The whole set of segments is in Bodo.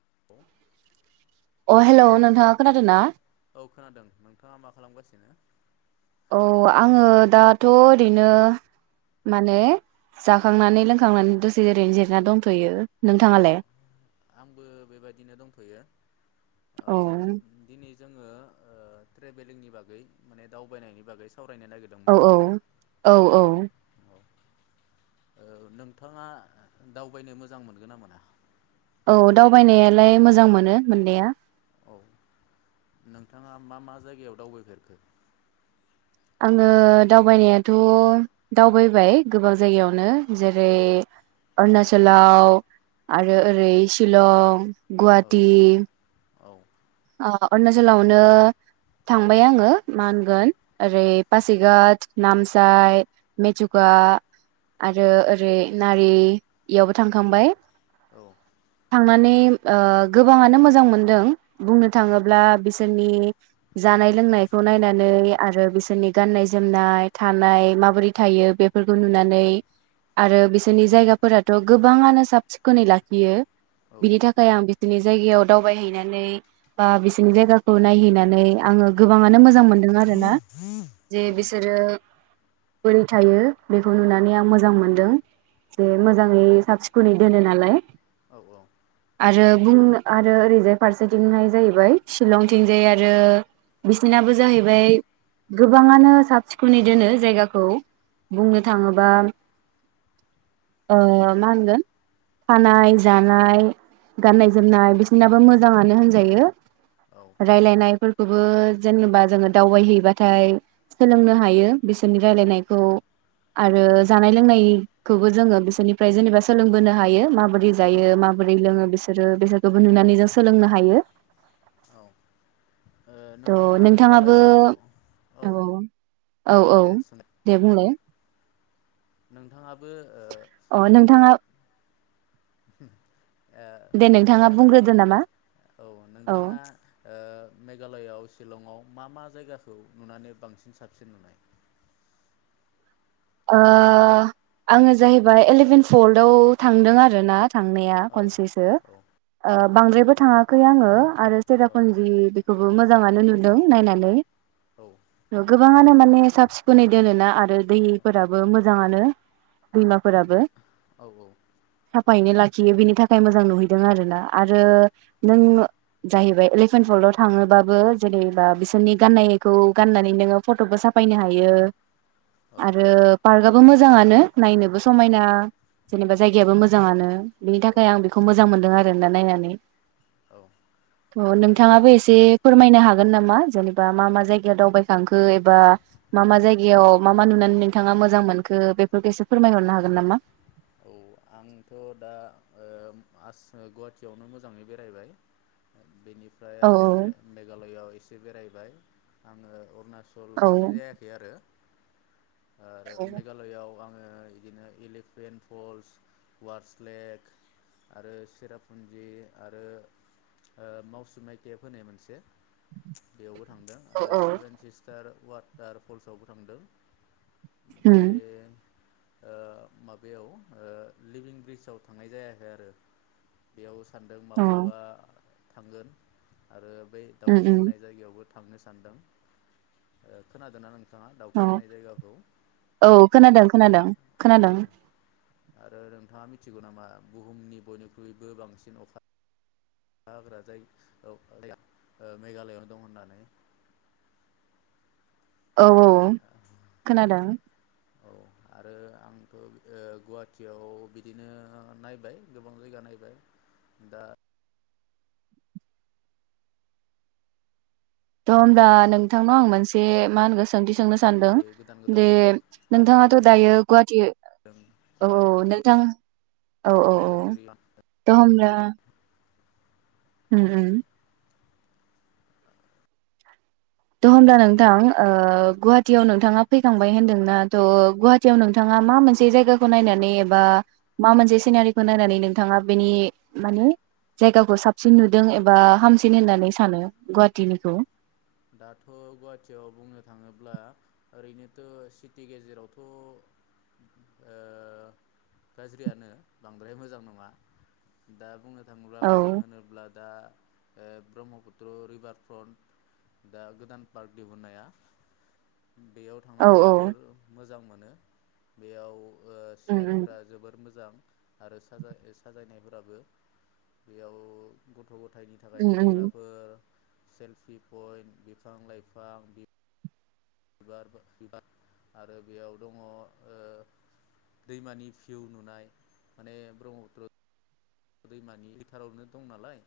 [inaudible] अ हेलौ नोंथाङा खोनादोना? औ खोनादों नोंथाङा मा खालामगासिनो? औ आङो दाथ' ओरैनो माने जाखांनानै लोंखांनानै दसे ओरैनो जिरना दंथ'यो नोंथाङालाय? आंबो बेबादिनो दंथ'यो ओ औ दिनि जोङो ओ ट्रेभेलिंनि बागै माने दावबायनायनि बागै सा सावरायनो औ नागिरदोंमोन ना औ औ औ ओ नोंथाङा दावबायनो मोजां मोनगोना मोना? औ दावबायनायालाय मोजां मोनो मोननाया। औ नोंथाङा मा मा जायगायाव दावबायफेरखो? आङो दावबायनायाथ' दावबायबाय गोबां जायगायावनो जेरै अरनाचलाव आरो ओरै शिलं औ गुवाहाटि औ ओ अरुनाचलावनो थांबाय आङो मा होनगोन ओरै पासिघाट नामसाइ मेथुका आरो ओरै नारि यावबो थांखांबाय औ थांनानै ओ गोबाङानो मोजां मोनदों बुंनो औ थाङोब्ला बिस बिसोरनि जानाय लोंनायखौ नायनानै आरो बिसोरनि गाननाय जोमनाय थानाय माबोरै थायो बेफोरखौ नुनानै आरो बिसोरनि जायगाफोराथ गोबाङानो साब सिखोनै लाखियो औ बिनि थाखाय आं बि सोरनि जायगायाव दावबायहैनानै बा बिसोरनि जायगाखौ नायहैनानै आङो गोबाङानो मोजां मोन मोनदों आरोना जे औ बिसि बिसोरो बोरै थायो बेखौ नुनानै आं मोजां मोनदों जे औ मोजाङै साबसिन खोनै दोनो नालाय औ औ बुं आरो ओैरैजाय फारसे थिंहाय जाहैबाय चिलंथिंजाय आरो बिसिनाबो जाहैबाय गोबाङानो साब सिखोनै दोनो जायगाखौ बुंनो थाङोबा ओ मा होनगोन थानाय जानाय गाननाय जोमनाय बिसोरनाबो मोजां आ नो होनजायो औ रायलायनायफोर खौबो जेनेबा जोङो दावबायहैबाथाय सोलोंनो हायो बिसोरनि रायलायनायखौ आरो जानाय लोंनायखौबो जोङो बिसोरनिफ्राय जेनेबा सोलोंबोनो हायो माबोरै जायो माबोरै लोङो बिसोरो बिसोरखौबो नुनानै जों सोलोंनो हायो औ त नोंथाङाबो औ औ औ दे सों दे बुंलाय नोंथाङाबो ओ अ नोंथाङा [unintelligible] ओ दे नोंथाङा बुंग्रोदो नामा औ नोंथाङा ओ मेघालयाव चीलंआव मा मा जायगाखौ नुनानै बांसिन साबसिन नुनाय ओ आङो जाहैबाय एलेभेन फल्थआव थांदों आरोना थांनाया औ खनसेसो औ ओ बांद्रायबो औ थाङाखै आङो आरो सेरापुन्जि बेखो बो मोजांङानो नुदों नायनानै औ गोबाङानो माने साब सिखुनै दोनोना आरो दै फोराबो मोजांङानो दैमाफोराबो औ औ साफायैनो लाखियो बेनि थाखाय मोजां नुहैदों आरो ना आरो नों जाहैबाय एलिफेन्ट फल्डाव थाङोबाबो जेनेबा बिसोरनि गाननायखौ गाननानै नोङो फटबो साफायनो हायो औ आरो पार्कआबो मोजांङानो नायनोबो समायना जेनेबा जायगायाबो मोजांङानो बिनि औ थाखाय आं बेखौ मोजां मोनदों आरो दोनना नायनानै औ अ' ओरैनो नोंथांङाबो एसे फोरमायनो हा गोन नामा जेनेबा मा मा जायगायाव दावबायखांखो एबा मा मा जायगायाव मा मा नुनानै नोंथांङा मोजां मोनखो बेफोरखो एसे फोरमायहरनो हागोन नामा? औ आंथ' दा ओ आस गुवाहाटियावनो मोजाङै बेरायबाय बेनि इनिफ्राय औ आरो मे-मेघालयआव एसे बेरायबाय आङो अरुणा सल थांनाय औ जायाखै आरो आरो मेघालयआव आं ओ इदिनो इलिभेन फल्स वार्स लेक आरो सेरापुन्जि आरो ओ मावसुमनाय गेब होनाय मोनसे बेयावबो थांदों औ आरो औ सेभेन सिस्टार वाटार फल्सआवबो थांदों। ओमफाय उम ओ माबायाव ओ लिभिं ब्रिजआव थांनाय जायाखै आरो बेयाव सानदों अ माब्लाबा थांगोन आरो बै उम दावखि उम होननाय जायगायावबो थांनो सानदों ओ खोनादोंना नों अ' औ खोनादों खोनादों खोनादों ओ नोंथांङा मिथिगौ नामा बुहुमनि बयनिख्रुइबो बांसिन अखा अखा हाग्रा जाय औ गा ओ मेघालयआव दं होननानै औ औ खोनादों औ आरो आंबो ओ गुवाहाटियाव बिदिनो नायबाय गोबां जायगा नायबाय दा थ' होमब्ला नोंथांनाव आं मोनसे मा होनगो सोंथि सोंनो सानदों जेरै गोदान दे गोदान पार्कफोरबो नोंथाङाथ' नायदों दायो गुवाहाटि औ औ कलाषेत्र नोंथां औ औ औ प्लेनेटरियाम द' होमब्ला उम उम थ' होमब्ला ओ गुवाहाटियावनो नोंथां ओ गुवा गुवाहाटियाव नोंथाङा फैखांबाय होन्दोंना त गुवाहाटियाव नोंथाङा मा मोनसे जायगाखौ नायनानै एबा मा मोनसे सिनारिखौ नायनानै नोंथाङा बेनि माने जायगाखौ साबसिन नुदों एबा हामसिन होननानै सानो गुवाहाटिनिखौ दाथ' गुवाहाटियाव बुंनो थाङोब्ला ओरैनोथ' सिटि गेजेरावथ' ओ गाज्रियानो बांद्राय मोजां नङा दा बुंनो थाङोब्ला औ मोजां होनोब्ला दा ओ ब्रह्मपुत्र रिभार फ्रन्ट दा गोदान पार्क दिहुनाया बेयाव औ थांनानै औ जोबोर मो मोजां मोनो बेयाव ओ उम उम सिनारिफोरा जोबोर मोज मोजां आरो साजाय-साजायनायफोराबो बेयाव गथ' गथायनि थाखाय उम उम गेलेग्राफोर सेेल्फि फइन्ट, बिफां लाइफां बिबार बिबार आरो बेयाव दङ ओ दैमानि भिउ नुनाय माने ब्रह्मपुत्र दैमानि फोथारावनो दं नालाय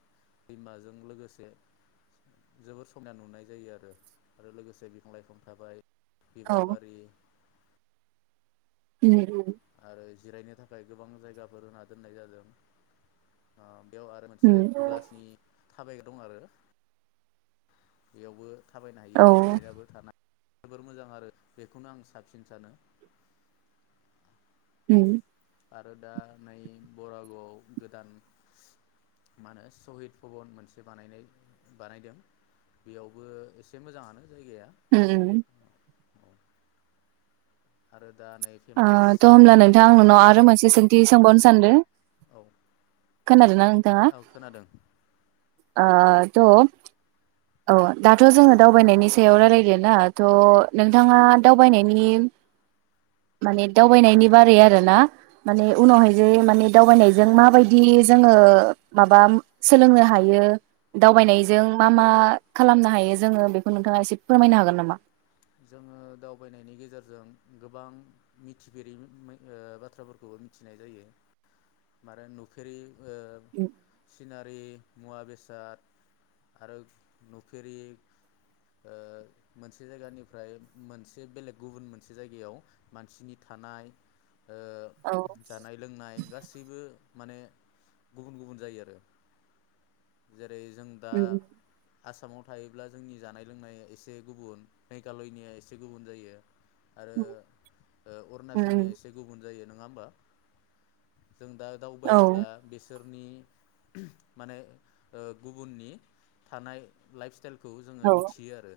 दैमाजों लोगोसे जोबोर समना नुनाय जायो आरो आरो लोगोसे बिफां लाइफां थाबाय औ बिबार बारि उम उम। आरो जिरायनो थाखाय गोबां जायगाफोर होना दोननाय जादों ओ बेयाव आरो उम मोनसे ग्लासनि थाबायग्रा दं आरो बेयावबो थाबायनो औ हायो जिरायनाबो थानो जोबोर मोजां आरो बेखौनो आं साबसिन सानो। उम। आरो दा नै बरागावआव गोदान मा होनो सहिद भबन मोनसे बानायनाय बानायदों बेयावबो एसे मोजाङानो जायगाया उम। आरो दा नै ओ फेमास थ होमब्ला नोंथां आं नोंनाव आरो रो मोनसे सोंथि सोंबावनो सानदों औ। खोनाद औ खोनादों। ओ थ' औ दाथ जोङो दावबायनायनि सायाव रायलायदो ना थ' औ नोंथाङा दावबायनायनि माने दावबायनायनि बारै आरो ना माने उनावहाय जे माने दावबायनायजों माबायदि जोङो माबा सोलोंनो हायो? दावबायनायजों मा मा खालामनो हायो जोङो बेखौ नोंथाङा एसे फोरमायनो हागोन नामा? जोङो दावबायनायनि गेजेरजों गोबां मिथिफेरि मि-ओ बाथ्राफोरखौबो मिथिनाय जायो। मारो नुफेरि ओम। रि मुवा बेसाद आरो नुफेरि ओ मोनसे जायगानि फ्राय मोनसे बेलेग गुबुन मोनसे जायगायाव मानसिनि थानाय ओ औ जानाय लोंनाय गासैबो माने गुबुन गुबुन जायो आरो जे जेरै जों दा उम आसामाव थायोब्ला जोंनि जानाय लोंनाया एसे गुबुन मेघालयनिया एसे गुबुन जायो आरो उम ओ अरुणाचलनिया उम एसे गुबुन जायो नङा होमबा? जों दा औ दावबायोब्ला बिसोर नि माने ओ गुबुननि थानाय लाइफ स्टाइल खौ जोङो औ मिथियो आरो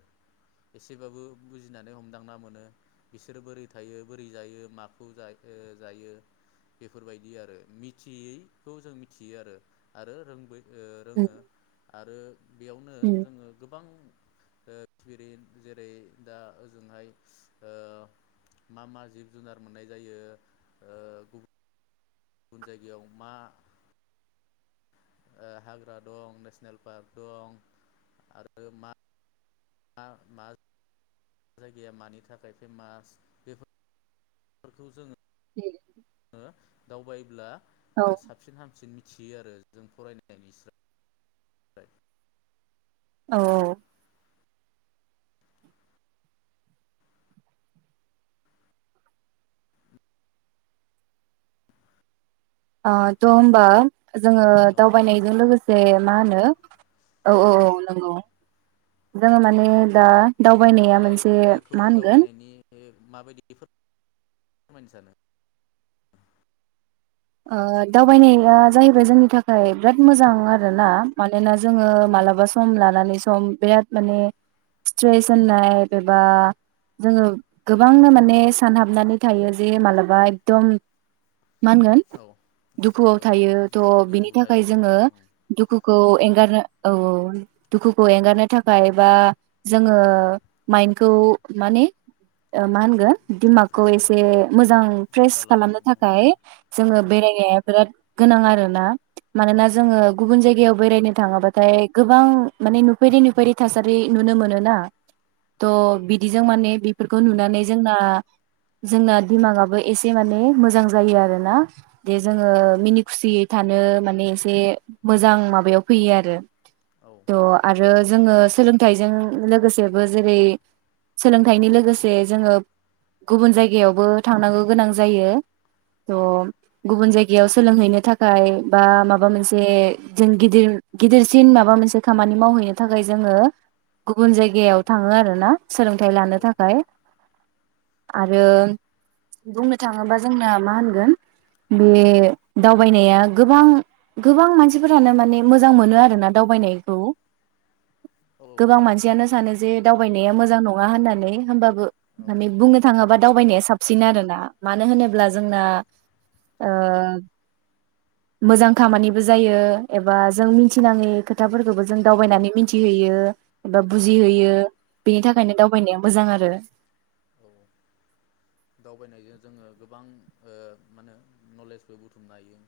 एसेबाबो बुजिनानै हमदांना मोनो बिसोरो बोरै थायो बोरै जायो माखौ जा ओ जायो बेफोरबायदि आरो मिथियैखौ जों मिथियो आरो आरो रोंबोयो। औ आरो बेयावनो जोङो गोबां ओ थिरिन जेरै दा ओजोंहाय ओ मा मा जिब जुनार मोननाय जायो ओ गुबुन गुबुन जायगायाव मा ओ हाग्रा दं नेसनेल पार्क दं आरो मा मा मा जायगाया मानि थाखाय फेमास बेफोर फोरखौ जोङो उम ङो दावबायोब्ला औ ओ साबसिन हामसिन मि थियो आरो जों फरायनायनिसाय फ्राय औ आ ज अमबा जोङो नङा होमबा दावबायनायजों लोगोसे मा होनो औ औ औ नंगौ। जोङो माने दा दावबायनाया नोंथाङालाय मोनसे बेखौ मा होनगोन दावबायनायनि माबायदि बेफोर फोरमायनो सानो ओ दावबायनाया जाहैबाय जोंनि थाखाय बिराद मोजां आरोना मानोना जोङो मालाबा सम लानानै सम बिराद माने स्ट्रेस होननाय एबा जोङो गोबांनो माने सानहाबनानै थायो जे मालाबा एकदम मा होनगोन औ दुखुआव औ थायो थ दुखु बिनि थाखाय थायो जोङो दुखुखौ एंगारनो औ औ दुखुखौ एंगारनो थाखाय बा जोङो माइन्डखौ माने मा होनगोन दिमागखौ फ्रेस एसे खालामनो मोजां फ्रेस खालामनो थाखाय आङो बेरायनाया बिराद गोनां आरो ना औ मानोना जोङो गुबुन जायगायाव बेरायनो थाङाबाथाय गोबां माने नुफेरै नुफेरि थासारि नुनो मोनोना थ औ बिदिजों नुनो मोनो माने बेफोरखौ नुनानै जोंना जोंना दिमागाबो एसे माने मोजां जायो आरो ना दे औ जोङो मिनि खुसि। थानो माने एसे मोजां माबायाव फैयो आरो। औ त आरो। जोङो सोलोंथाइजों लोगोसेबो जेरै सोलोंथाइनि लोगोसे जोङो गुबुन जायगायावबो थांनांगौ गोनां जायो। त औ गुबुन जायगा। बेयाव सोलोंहैनो थाखाय बा माबा मोनसे जों गिदिर गिदिरसिन माबा मोनसे खामानि मावहैनो थाखाय जोङो गुबुन जायगायाव थाङो आरो ना। सोलोंथाइ औ लानो थाखाय। आरो बुंनो थाङोबा जोंना मा होनो। बे दावबायनाया गोबां गोबां मानसिफोरानो माने मोजां मोनो आरोना दावबायनायखौ। औ गोबां मोजां मोनो मानसियानो सानो जे दावबायनाया मोजां नङा। नङा होननानै होमबाबो। औ माने बुंनो थाङोबा। दावबायनाया साबसिन आरो ना। मानो होनोब्ला औ जोंना। मोजां खामानिबो जायो एबा जों मिथिनाङै खोथाफोरखौबो जों दावबायनानै मिथि। हैयो एबा औ बुजिहैयो बेनि औ थाखायनो दावबायनाया मोजां आरो। औ दावबायनायजों जोङो गोबां मा होनो नलेजबो बुथुमनो हायो।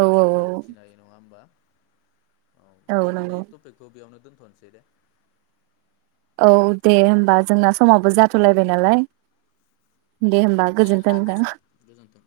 औ बाथ्रा मिथिनाय नङा होमबा। औ दिनैनि टपिकखौ बेयावनो दोन। दोनसै दे। औ दे होमबा जोंना समावबो जाथलायबाय नालाय। दे होमबा गोजोन्थों दा। गोजोन गोजोन्थों